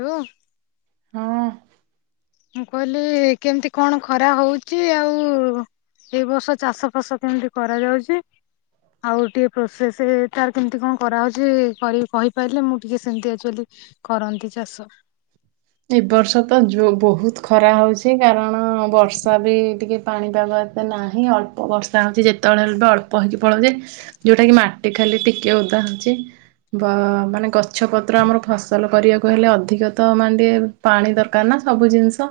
Hello. ହଁ। ମୁଁ କହିଲି କେମିତି କଣ ଖରା ହଉଚି, ଆଉ ଏ ବର୍ଷ ଚାଷ ଫାସ କେମିତି କରାଯାଉଛି? ଆଉ ଟିକେ ପ୍ରୋସେସ ତାର କେମତି କଣ କରାହଉଚି, କହିପାରିଲେ ମୁଁ ଟିକେ ସେମତି ଆଚୁଆଲି କରନ୍ତି ଚାଷ। ଏ ବର୍ଷ ତ ଜୋ ବହୁତ ଖରା ହଉଚି କାରଣ ବର୍ଷା ବି ଟିକେ ପାଣିପାଗ ଏତେ ନାହିଁ। ଅଳ୍ପ ବର୍ଷା ହଉଚି, ଯେତେବେଳେ ହେଲେ ବି ଅଳ୍ପ ହେଇକି ପଳଉଚି ଯୋଉଟା କି ମାଟି ଖାଲି ଟିକେ ଓଦା ହଉଚି ମାନେ ଗ ଗଛପତ୍ର ଆମର ଫସଲ କରିବାକୁ ହେଲେ ଅଧିକ ତ ମାନ ଟିକେ ପାଣି ଦରକାର ନା ସବୁ ଜିନିଷ।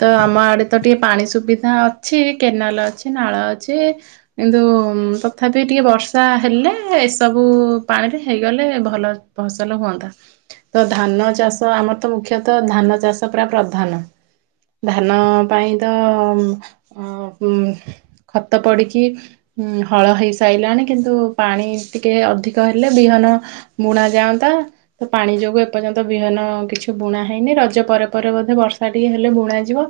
ତ ଆମ ଆଡେ ତ ଟିକେ ପାଣି ସୁବିଧା ଅଛି, କେନାଲ ଅଛି, ନାଳ ଅଛି କିନ୍ତୁ ତଥାପି ଟିକେ ବର୍ଷା ହେଲେ ଏସବୁ ପାଣିରେ ହେଇଗଲେ ଭଲ ଫସଲ ହୁଅନ୍ତା। ତ ଧାନ ଚାଷ ଆମର ତ ମୁଖ୍ୟତଃ ଧାନ ଚାଷ ପ୍ରାୟ ପ୍ରଧାନ। ଧାନ ପାଇଁ ତ ଖତ ପଡ଼ିକି ଉଁ ହଳ ହେଇସାରିଲାଣି କିନ୍ତୁ ପାଣି ଟିକେ ଅଧିକ ହେଲେ ବିହନ ବୁଣା ଯାଆନ୍ତା। ତ ପାଣି ଯୋଗୁଁ ଏପର୍ଯ୍ୟନ୍ତ ବିହନ କିଛି- କି ବୁଣା ହେଇନି। ରଜ ପରେ ପରେ ବୋଧେ ବର୍ଷା ଟିକେ ହେଲେ ବୁଣା ଯିବ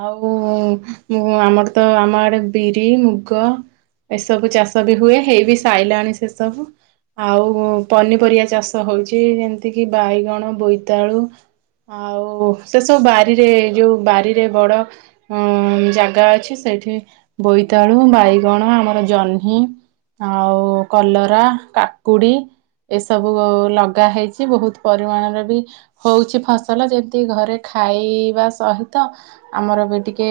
ଆଉ ଉ ଆମର ତ ଆମ ଆଡେ ବିରି, ମୁଗ ଏସବୁ ଚାଷ ବି ହୁଏ, ହେଇବି ସାଇଲାଣି ସେସବୁ। ଆଉ ପନିପରିବା ଚାଷ ହଉଚି ଯେମତି କି ବାଇଗଣ ବୋଇତାଳୁ ଆଉ ସେସବୁ ବାରିରେ ଯଉ ବାରିରେ ବଡ଼ ଅ ଜାଗା ଅଛି ସେଇ ହଉଚି ଫସଲ ଯେମତି ଘରେ ଖାଇବା ସହିତ, ଆମର ବି ଟିକେ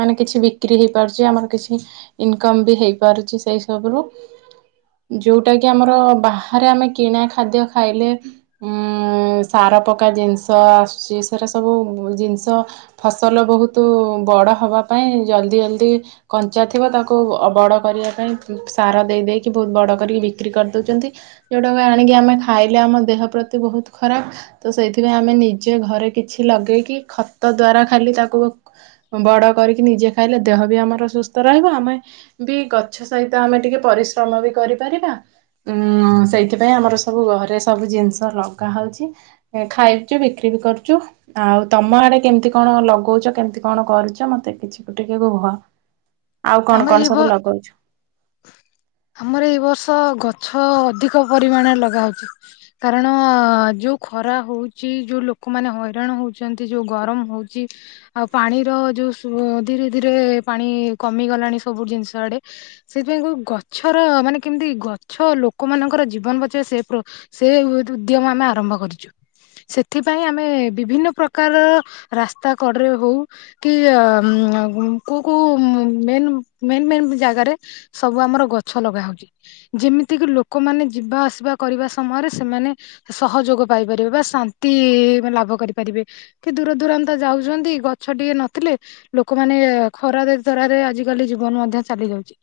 ମାନେ କିଛି ବିକ୍ରି ହେଇପାରୁଚି। ଆମର କିଛି ଇନକମ ବି ହେଇପାରୁଚି ସେଇ ସବୁରୁ। ଯଉଟା କି ଆମର ବାହାରେ ଆମେ କିଣା ଖାଦ୍ୟ ଖାଇଲେ ଉ ସାର ପକା ଜିନିଷ ଆସଚି, ସେଟା ସବୁ ଜିନିଷ ଫସଲ ବହୁତ ବଡ଼ ହେବା ପାଇଁ ଜଲ୍ଦି ଜଲ୍ଦି କଞ୍ଚା ଥିବ ତାକୁ ଅ ବଡ଼ କରିବା ପାଇଁ ସାର ଦେଇଦେଇକି ବହୁତ ବଡ଼ କରିକି ବିକ୍ରି କରିଦଉଚନ୍ତି। ଯଉଁଟାକ ଆଣିକି ଆମେ ଖାଇଲେ ଆମ ଦେହ ପ୍ରତି ବହୁତ ଖରାପ। ତ ସେଇଥିପାଇଁ ଆମେ ନିଜେ ଘରେ କିଛି ଲଗେଇକି ଖତ ଦ୍ଵାରା ଖାଲି ତାକୁ ବଡ କରିକି ନିଜେ ଖାଇଲେ ଦେହ ବି ଆମର ସୁସ୍ଥ ରହିବ। ଆମେ ବି ଗଛ ସହିତ ଆମେ ଟିକେ ପରିଶ୍ରମ ବି କରିପାରିବା। ଉଁ ସେଇଥିପାଇଁ ଆମର ସବୁ ଘରେ ସବୁ ଜିନିଷ ଲଗା ହଉଚି। ଖାଇଚୁ, ବିକ୍ରି ବି କରୁଚୁ। ଆଉ ତମ ଆଡେ କେମିତି କଣ ଲଗଉଚ, କେମତି କଣ କରୁଚ, ମତେ କିଛି ଟିକେ କୁହ। ଆଉ କଣ ଆମର କଣ ଏଇ ବ, ସବୁ ଲଗଉଛୁ? ଆମର ଏଇ ବର୍ଷ ଗଛ ଗଛ ଅଧିକ ପରିମାଣରେ ଲଗାହଉଚି କାରଣ ଯଉ ଖରା ହଉଚି, ଯଉ ଲୋକମାନେ ହଇରାଣ ହଉଚନ୍ତି, ଯୋଉ ଗରମ ହଉଚି, ଆଉ ପାଣିର ଯଉ ସୁଅ ଧୀରେ ଧୀରେ ପାଣି- କମିଗଲାଣି ସବୁ ଜିନିଷ ଆଡେ। ସେଥିପାଇଁ ଗଛର ମାନେ କେମିତି ଗଛ ଲୋକମାନଙ୍କର ଜୀବନ ବଚାଇବ ସେ ପ୍ର ସେ ଉଦ୍ୟମ ଆମେ ଆରମ୍ଭ କରିଚୁ। ସେଥିପାଇଁ ଆମେ ବିଭିନ୍ନ ପ୍ରକାରର ରାସ୍ତା କଡ଼ରେ ହଉ କି କଉ କଉ ମେନ୍ ମେନ୍ ମେନ୍ ଜାଗାରେ ସବୁ ଆମର ଗଛ ଲଗା ହଉଚି। ଯେମିତି କିି ଲୋକମାନେ ଯିବା ଆସିବା କରିବା ସମୟରେ ସେମାନେ ସହଯୋଗ ପାଇପାରିବେ ବା ଶାନ୍ତି ମାନ ଲାଭ କରିପାରିବେ କି ଦୂର ଦୂରାନ୍ତ ଯାଉଚନ୍ତି, ଗଛ ଟିକେ ନଥିଲେ ଲୋକମାନେ ଖରାରେ ଝାରରେ ଆଜିକାଲି ଜୀବନ ମଧ୍ୟ ଚାଲି ଯାଉଚି।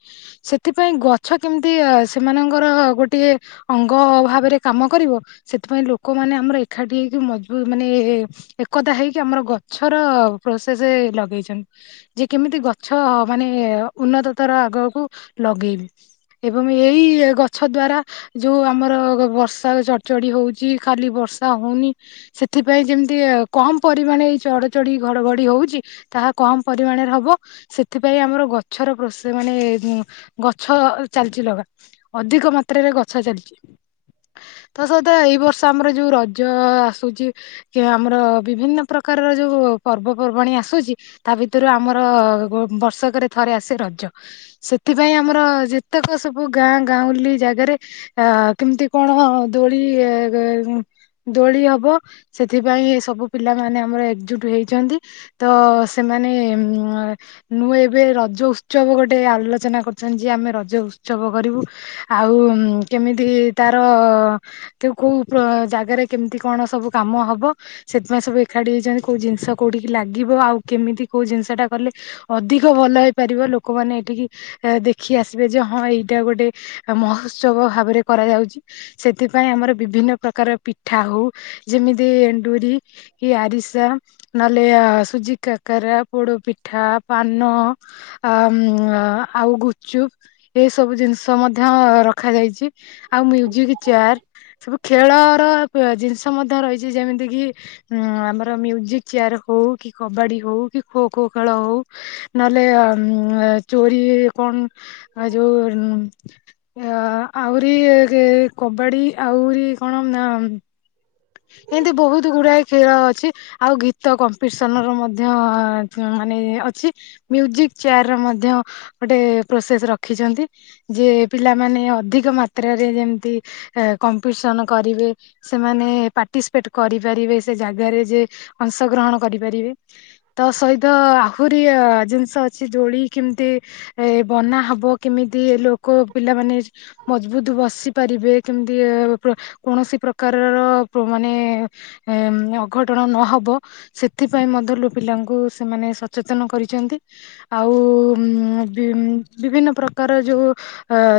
ସେଥିପାଇଁ ଗଛ କେମିତି ସେମାନଙ୍କର ଗୋଟିଏ ଅଙ୍ଗ ଭାବରେ କାମ କରିବ ସେଥିପାଇଁ ଲୋକମାନେ ଆମର ଏକାଠି ହେଇକି ମଜବୁତ ମାନେ ଏ-ଏ-ଏକତା ହେଇକି ଆମର ଗଛର ପ୍ରସେସ ଲଗେଇଛନ୍ତ, ଯେ କେମିତି ଗଛ ମାନେ ଉନ୍ନତତର ଆଗକୁ ଲଗେଇବି ଏବଂ ଏଇ ଗଛ ଦ୍ଵାରା ଯୋଉ ଆମର ବର୍ଷା ଚଡଚଡି ହଉଚି, ଖାଲି ବର୍ଷା ହଉନି। ସେଥିପାଇଁ ଯେମିତି କମ ପରିମାଣ ଏଇ ଚଡଚଢି ଘଡ଼ଘଡ଼ି ହଉଚି, ତାହା କମ ପରିମାଣରେ ହବ ସେ ସେଥିପାଇଁ ଆମର ଗଛର ପ୍ରସ ମାନେ ଗଛ ଚାଲିଚି ଲଗା। ଅଧିକ ମାତ୍ରାରେ ଗଛ ଚାଲିଚି। ତା ସହିତ ଏଇ ବର୍ଷ ଆମର ଯଉ ରଜ ଆସୁଚି ଯେ ଆମର ବିଭିନ୍ନ ପ୍ରକାରର ଯଉ ପର୍ବପର୍ବାଣୀ ଆସୁଚି ତା ଭିତରୁ ଆମର ଗୋ ବର୍ଷକରେ ଥରେ ଆସେ ରଜ। ସେଥିପାଇଁ ଆମର ଯେ ପ୍ରତ୍ୟେକ ସବୁ ଗାଁ ଗାଉଁଲି ଜାଗାରେ ଅ କେମିତି କଣ ଦୋଳି, ଦୋଳି ହବ ସେଥିପାଇଁ ସବୁ ପିଲାମାନେ ଆମର ଏକଜୁଟ ହେଇଚନ୍ତି, ତ ସେମାନେ ହଁ। ମୁଁ ଏବେ ରଜ ଉତ୍ସବ ଗୋଟେ ଆଲୋଚନା କରୁଚନ୍ତି, ଯେ ଆମେ ରଜ ଉତ୍ସବ କରିବୁ। ଆଉ କେମିତି ତାର କଉ କୋଉ ଜାଗାରେ କେମିତି କଣ ସବୁ କାମ ହବ, ସେଥିପାଇଁ ସବୁ ଏକାଠି ହେଇଚନ୍ତି। କଉ ଜିନିଷ କଉଠିକି ଲାଗିବ ଆଉ କେମିତି କଉ ଜିନିଷଟା କଲେ ଅଧିକ ଭଲ ହେଇପାରିବ ଲୋକମାନେ ଏଠିକି ଆ ଦେଖି ଆସିବେ ଯେ, ହଁ ଏଇଟା ଗୋଟେ ମହୋତ୍ସବ ଭାବରେ କରାଯାଉଛି। ସେଥିପାଇଁ ଆମର ବିଭିନ୍ନ ପ୍ରକାର ପିଠା ହଉ ଯେମିତି ଏଣ୍ଡୁରି କି ଆରିସା ନହେଲେ ସୁଜି କାକରା, ପୋଡ଼ ପିଠା। ପାନ, ଆ ଆଉ ଗୁଚୁପ ଏସବୁ ଜିନିଷ ମଧ୍ୟ ରଖାାଯାଇଚ। ଚି। ଆଉ ମ୍ୟୁଜିକ ଚେଆର ସବୁ ଖେଳର ପ ଜିନିଷ ମଧ୍ୟ ରହିଚି, ଯେମିତିକି ଆମର ମ୍ୟୁଜିକ୍ ଚେୟାର ହଉ କି କବାଡ଼ି ହଉ କି ଖୋ ଖୋ ଖେଳ ହଉ। ନହେଲେ ଏ ଚୋରି କଣ ଯଉ ଆ ଆହୁରି କବାଡି ଆହୁରି କଣ ନା ଏମିତି ବହୁତ ଗୁଡାଏ ଖେଳ ଅଛି ଆଉ ଗୀତ କମ୍ପିଟିସନର ମଧ୍ୟ ମାନେ ଅଛି। ମ୍ୟୁଜିକ ଚେଆରର ମଧ୍ୟ ଗୋଟେ ପ୍ରୋସେସ ରଖିଚନ୍ତି, ଯେ ପିଲାମାନେ ଅଧିକ ମାତ୍ରାରେ ଯେମିତି ଏ କମ୍ପିଟିସନ୍ କରିବେ। ସେମାନେ କରିପାରିବେ, ସେ ଜାଗାରେ ଯେ ଅଂଶଗ୍ରହଣ କରିପାରିବେ। ତା ସହିତ ଆହୁରି ଜିନିଷ ଅଛି। ଦୋଳି କେମିତି ଏ ବନା ହବ କିମିତି ଲୋକ ଏ ପିଲାମାନେ ମଜବୁତ୍ ବସି ପାରିବେ, କେମିତି ଏ ପ୍ର କୌଣସି ପ୍ରକାରର ପ୍ର ମାନେ ଅଘଟଣ ନହବ ସେଥିପାଇଁ ମଧ୍ୟ ଲୋ ପିଲାଙ୍କୁ ସେମାନେ ସଚେତନ କରିଛନ୍ତି। ଆଉ ହୁଁ ବିଭିନ୍ନ ପ୍ରକାର ଯେଉଁ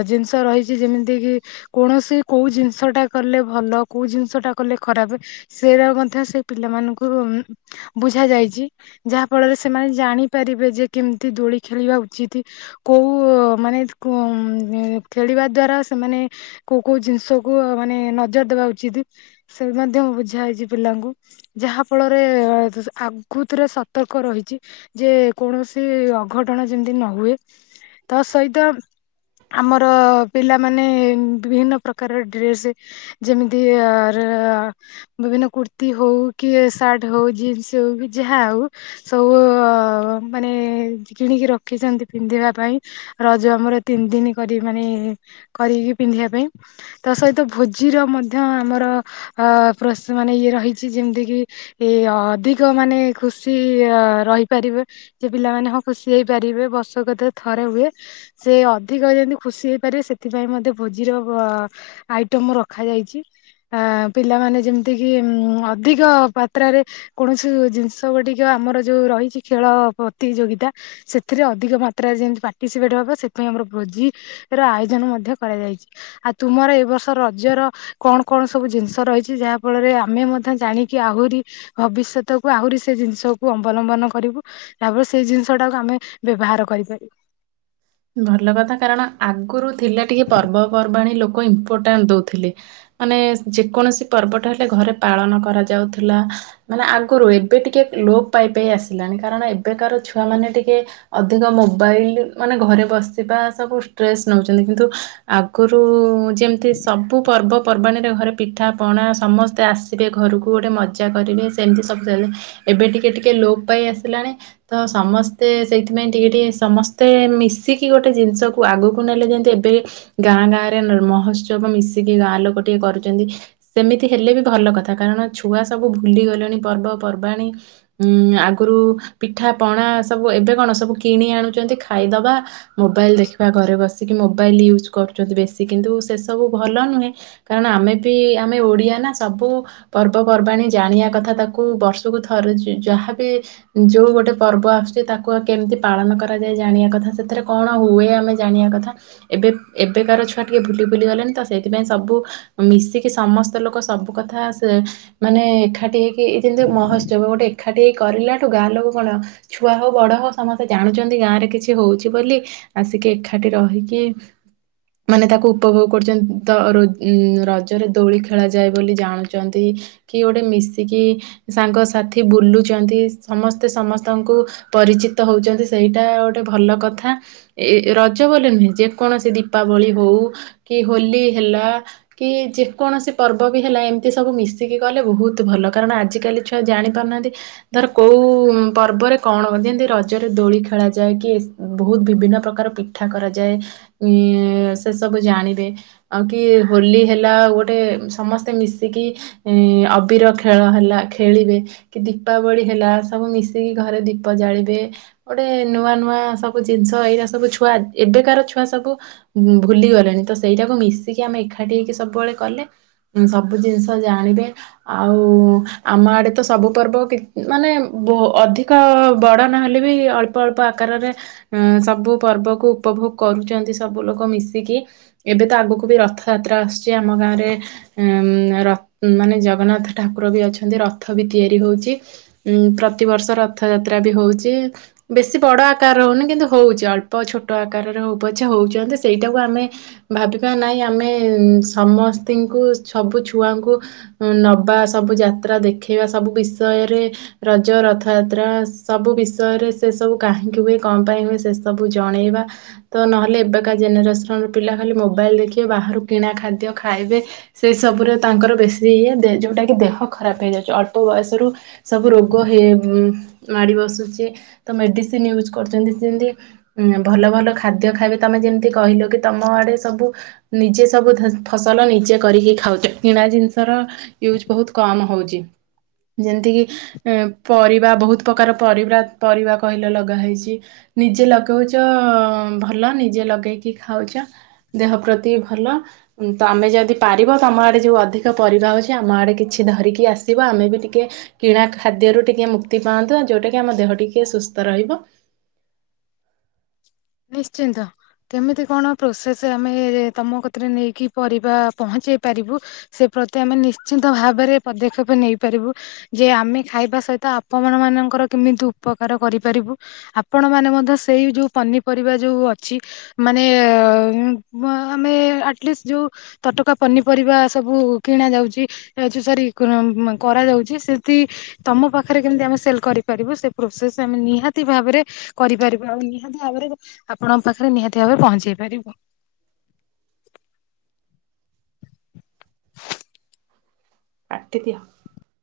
ଜିନିଷ ରହିଛି ଯେମିତିକି କୌଣସି କେଉଁ ଜିନିଷଟା କଲେ ଭଲ କେଉଁ ଜିନିଷଟା କଲେ ଖରାପ ସେଟ ମଧ୍ୟ ସେ ପିଲାମାନଙ୍କୁ ବୁଝା ଯାଇଛି ଯାହା ଫଳରେ ସେମାନେ ଜାଣିପାରିବେ ଯେ କେମିତି ଦୋଳି ଖେଳିବା ଉଚିତ କୋଉ ମାନେ ଖେଳିବା ଦ୍ଵାରା ସେମାନେ କୋଉ କୋଉ ଜିନିଷ କୁ ମାନେ ନଜର ଦେବା ଉଚିତ୍। ସେ ମା ବୁଝା ହେଇଛି ପିଲାଙ୍କୁ ଯାହା ଫଳରେ ଆଗୃତିରେ ସତର୍କ ରହିଛି ଯେ କୌଣସି ଅଘଟଣା ଯେମିତି ନ ହୁଏ। ତା ସହିତ ଆମର ପିଲାମାନେ ବିଭିନ୍ନ ପ୍ରକାର ଡ୍ରେସ ଯେମିତି ବିଭିନ୍ନ କୁର୍ତ୍ତିୀ ହଉ, କି ସାର୍ଟ ହଉ, ଜିନ୍ସ ହଉ, କି ଯାହା ହଉ ସବୁ ମାନେ କିଣିକି ରଖିଛନ୍ତି। ପିନ୍ଧିବା ପାଇଁ ରଜ ଆମର ତିନି ଦିନ କରି ମାନେ କରିକି ପିନ୍ଧିବା ପାଇଁ ତା ସହିତ ଭୋଜିର ମଧ୍ୟ ଆମର ଅ ମାନେ ଇଏ ରହିଛି ଯେମିତି କି ଏ ଅଧିକ ମାନେ ଖୁସି ରହିପାରିବେ ଯେ ପିଲାମାନେ ହଁ ଖୁସି ହେଇପାରିବେ ବର୍ଷକତ ଥରେ ହୁଏ। ସେ ଅଧିକ ଯେମିତି ଖୁସି ହେଇପାରିବେ ସେଥିପାଇଁ ମଧ୍ୟେ ଭୋଜିର ଆଇଟମ ରଖାଯାଇଛି। ଆ ପିଲାମାନେ ଯେମିତି କିି ଉଁ ଅଧିକ ଯାତ୍ରାରେ କୌଣସି ଜିନିଷ ଟିକେ ଆମର ଯେଉଁ ରହିଛି ଖେଳ ପ୍ରତିଯୋଗିତା ସେଥିରେ ଅଧିକ ମାତ୍ରାରେ ଯେମତି ପାର୍ଟିସିପେଟ୍ ହେବ ସେଥିପାଇଁ ଆମର ବୋଜିର ଆୟୋଜନ ମଧ୍ୟ କରାଯାଇଛି। ଆଉ ତୁମର ଏ ବର୍ଷ ରଜର କଣ କଣ ସବୁ ଜିନିଷ ରହିଛି ଯାହା ଫଳରେ ଆମେ ମଧ୍ୟ ଜାଣିକି ଆହୁରି ଭବିଷ୍ୟତକୁୁ ଆହୁରି ସେ ଜିନିଷକୁ ଅବଲମ୍ବନ କରିବୁ ଯାହା ଫରେ ସେଇ ଜିନିଷ ଟାକୁ ଆମେ ବ୍ୟବହାର କରିପାରିବୁ। ଭଲ କଥା କାରଣ ଆଗରୁ ଥିଲା ଟିକେ ପର୍ବପର୍ବାଣି ଲୋକ ଇମ୍ପୋର୍ଟାଣ୍ଟ ଦେଉଥିଲେ। ମାନେ ଯେକୌଣସି ପର୍ବଟା ହେଲେ ଘରେ ପାଳନ କରାଯାଉଥିଲା ମାନେ ଆଗରୁ ଏବେ ଟିକେ ଲୋପ ପାଇପ ଆସିଲାଣି କାରଣ ଏବେକାର ଛୁଆମାନୋନେ ଟିକେ ଅଧିକ ମୋବାଇଲ ମାନେ ଘରେ ବସିବା ସବୁ ଷ୍ଟ୍ରେସ୍ ନେଉଛନ୍ତି। କିନ୍ତୁ ଆଗରୁ ଯେମିତି ସବୁ ପର୍ବପର୍ବାଣିରେ ଘରେ ପିଠା ପଣା ସମସ୍ତେ ଆସିବେ ଘରକୁ ଗୋଟେ ମଜା କରିବେ ସେମିତି ସବୁ ଏବେ ଟିକେ ଟିକେ ଲୋପ ପାଇ ଆସିଲାଣି ତ ସମସ୍ତେ ସେଇଥିପାଇଁ ଟିକେ ଟିକେ ସମସ୍ତେ ମିଶ ମିଶିକି ଗୋଟେ ଜିନିଷକୁ ଆଗକୁ ନେଲେ ଯେମିତି ଏବେ ଗାଁ ଗାଁରେ ମହୋତ୍ସବ ମିଶିକି ଗାଁ ଲୋକ ଟିକଏ କରୁଛନ୍ତି। ସେମିତି ହେଲେ ବି ଭଲ କଥା କାରଣ ଛୁଆ ସବୁ ଭୁଲିଗଲେଣି ପର୍ବପର୍ବାଣୀ ଉ ଆଗରୁ ପିଠା ପଣା ସବୁ ଏବେ କଣ ସବୁ କିଣି ଆଣୁଛନ୍ତି ଖାଇଦବା ମୋବାଇଲ ଦେଖିବା ଘରେ ବସି ମୋବାଇଲ ୟୁଜ୍ କରୁଛନ୍ତି ବେଶୀ। କିନ୍ତୁ ସେ ସବୁ ଭଲ ନୁହେଁ କାରଣ ଆମେ ବି ଆମେ ଓଡିଆ ନା ସବୁ ପର୍ବପର୍ବାଣିୀ ଜାଣିବା କଥା ତାକୁ ବର୍ଷକୁ ଥ ଯାହାବି ଯୋଉ ଗୋଟେ ପର୍ବ ଆସୁଛି ତାକୁ କେମିତି ପାଳନ କରାଯାଏ। ଜାଣିବା କଥା ସେଥିରେ କଣ ହୁଏ ଆମେ ଜାଣିବା କଥା ଏବେ ଏବେକାର ଛୁଆ ଟିକେ ବୁଲି ବୁଲି ଗଲେଣିି ତ ସେଇଥିପାଇଁ ସବୁ ମିଶିକି ସମସ୍ତ ଲୋକ ସବୁ କଥା ମାନେ ଏକାଠି ହେଇକି ଯେମିତି ମହୋତ୍ସବ ଗୋଟେ ଏକାଠି ହେଇ କରିଲାଠୁ ଗାଁ ଲୋକ କଣ ଛୁଆ ହଉ ବଡ଼ ହଉ ସମସ୍ତେ ଜାଣୁଛନ୍ତି ଗାଁରେ କିଛି ହଉଛି ବୋଲି ଆସିକି ଏକାଠି ରହିକି ମାନେ ତାକୁ ଉପଭୋଗ କରୁଛନ୍ତି ତ ଉ ରଜରେ ଦୋଳି ଖେଳ ଯାଏ ବୋଲି ଜାଣୁଛନ୍ତି କି ଗୋଟେ ମିଶିକି ସାଙ୍ଗସଥି ବୁଲୁଛନ୍ତି। ସମସ୍ତେ ସମସ୍ତଙ୍କୁ ପରିଚିତ ହଉଛନ୍ତି। ସେଇଟା ଗୋଟେ ଭଲ କଥା। ଏ ରଜ ବୋଲି ନୁହେଁ ଯେକୌଣସି ଦୀପାବଳି ହଉ କି ହୋଲି ହେଲା କି ଯେ କୌଣସି ପର୍ବ ବି ହେଲା ଏମିତି ସବୁ ମିଶିକି ଗଲେ ବହୁତ ଭଲ କାରଣ ଆଜିକାଲି ଛୁଆ ଜାଣି ପାରୁନାହାନ୍ତି ଧର କୋଉ ପର୍ବରେ କଣ ଯେମିତି ରଜରେ ଦୋଳି ଖେଳାଯାଏ। କି ବହୁତ ବିଭିନ୍ନ ପ୍ରକାର ପିଠା କରାଯାଏ ଉ ସେ ସବୁ ଜାଣିବେ ଆଉ କି ହୋଲି ହେଲା ଆ ଗୋଟେ ସମସ୍ତେ ମିଶିକି ଅବିର ଖେଳ ହେଲା ଖେଳିବେ କି ଦୀପାବଳି ହେଲା ସବୁ ମିଶିକି ଘରେ ଦୀପ ଜାଳିବେ ଗୋଟେ ନୂଆ ନୂଆ ସବୁ ଜିନିଷ ଏଇ ସବୁ ଛୁଆ ଏବେକାର ଛୁଆ ସବୁ ଭୁଲିଗଲେଣି ତ ସେଇଟାକୁ ମିଶିକି ଆମେ ଏକାଠି ହେଇକି ସବୁବେଳେ କଲେ ସବୁ ଜିନିଷ ଜାଣିବେ। ଆଉ ଆମ ଆଡେ ତ ସବୁ ପର୍ବ ମାନେ ଅଧିକ ବଡ଼ ନହେଲେ ବି ଅଳ୍ପ ଅଳ୍ପ ଆକାରରେ ସବୁ ପର୍ବକୁ ଉପଭୋଗ କରୁଛନ୍ତି ସବୁ ଲୋକ ମିଶିକି। ଏବେ ତ ଆଗକୁ ବି ରଥଯାତ୍ରା ଆସୁଛି ଆମ ଗାଁରେ ମାନେ ଜଗନ୍ନାଥ ଠାକୁର ବି ଅଛନ୍ତି ରଥ ବି ତିଆରି ହେଉଛି। ପ୍ରତିବର୍ଷ ରଥଯାତ୍ରା ବି ହେଉଛି ବେଶୀ ବଡ଼ ଆକାର ହେଉନି କିନ୍ତୁ ହେଉଛି ଅଳ୍ପ ଛୋଟ ଆକାରରେଉଛେ ହଉଛନ୍ତି ସେଇଟାକୁ ଆମେ ଭାବିବା ନାହିଁ ଆମେ ସମସ୍ତିଙ୍କୁ ସବୁ ଛୁଆଙ୍କୁ ନବା ସବୁ ଯାତ୍ରା ଦେଖେଇବା ସବୁ ବିଷୟରେ ରଜ ରଥଯାତ୍ରା ସବୁ ବିଷୟରେ ସେ ସବୁ କାହିଁକି ହୁଏ କଣ ପାଇଁ ହୁଏ ସେ ସବୁ ସବୁ ଜଣେଇବା ତ ନହେଲେ ଏବେକା ଜେନେରେସନର ପିଲା ଖାଲି ମୋବାଇଲ ଦେଖିବେ ବାହାରୁ କିଣା ଖାଦ୍ୟ ଖାଇବେ ସେଇ ସବୁରେ ତାଙ୍କର ବେଶୀ ଇଏ ଯେଉଁଟାକି ଦେହ ଖରାପ ହେଇଯାଉଛି। ଅଳ୍ପ ବୟସରୁ ସବୁ ରୋଗ ମାଡ଼ି ବସୁଛି ତ ମେଡ଼ିସିନ ୟୁଜ୍ କରୁଛନ୍ତି ସେମିତି ଭଲ ଭଲ ଖାଦ୍ୟ ଖାଇବେ ତମେ ଯେମିତି କହିଲ କି ତମ ଆଡ଼େ ସବୁ ନିଜେ ସବୁ ଫସଲ ନିଜେ କରିକି ଖାଉଛ। କିଣା ଜିନିଷର ୟୁଜ ବହୁତ କମ୍ ହଉଛି ଯେମିତିକି ପରିବା ବହୁତ ପ୍ରକାର ପରିବା ପରିବା କହିଲ ଲଗା ହେଇଛି ନିଜେ ଲଗେ ଶ କଉଛ ଭଲ ନିଜେ ଲଗେଇକି ଖାଉଛ ଦେହ ପ୍ରତି ଭଲ ତ ଆମେ ଯଦି ପାରିବ ତମ ଆଡେ ଯୋଉ ଅଧିକ ପରିବା ଅଉଛି ଆମ ଆଡ଼େ କିଛି ଧରିକି ଆସିବ ଆମେ ବି ଟିକେ କିଣା ଖାଦ୍ୟରୁ ଟିକେ ମୁକ୍ତି ପାଆନ୍ତୁ ଯୋଉଟା କିି ଆମ ଦେହ ଟିକେ ସୁସ୍ଥ ରହିବ। ନିଶ୍ଚିନ୍ତ କେମିତି କଣ ପ୍ରୋସେସ ଆମେ ତମ କଥିରେ ନେଇକି ପରିବା ପହଞ୍ଚେଇ ପାରିବୁ ସେ ପ୍ରତି ଆମେ ନିଶ୍ଚିନ୍ତ ଭାବରେ ପଦକ୍ଷେପ ନେଇପାରିବୁ। ଯେ ଆମେ ଖାଇବା ସହିତ ଆପଣ ମାନଙ୍କର କେମିତି ଉପକାର କରିପାରିବୁ ଆପଣ ମାନେ ମଧ୍ୟ ସେଇ ଯୋଉ ପନିପରିବା ଯେଉଁ ଅଛି ମାନେ ଆମେ ଆଟଲିଷ୍ଟ ଯେଉଁ ତଟକା ପନିପରିବା ସବୁ କିଣାଯାଉଛି ଯେଉଁ ସରି କରାଯାଉଛି ସେଠି ତମ ପାଖରେ କେମିତି ଆମେ ସେଲ୍ କରିପାରିବୁ ସେ ପ୍ରୋସେସ୍ ଆମେ ନିହାତି ଭାବରେ କରିପାରିବା। ଆଉ ନିହାତି ଭାବରେ ଆପଣଙ୍କ ପାଖରେ ନିହାତି ଭାବରେ ପହଞ୍ଚେଇ ପାରିବୁ। କାଟି ଦିଅ।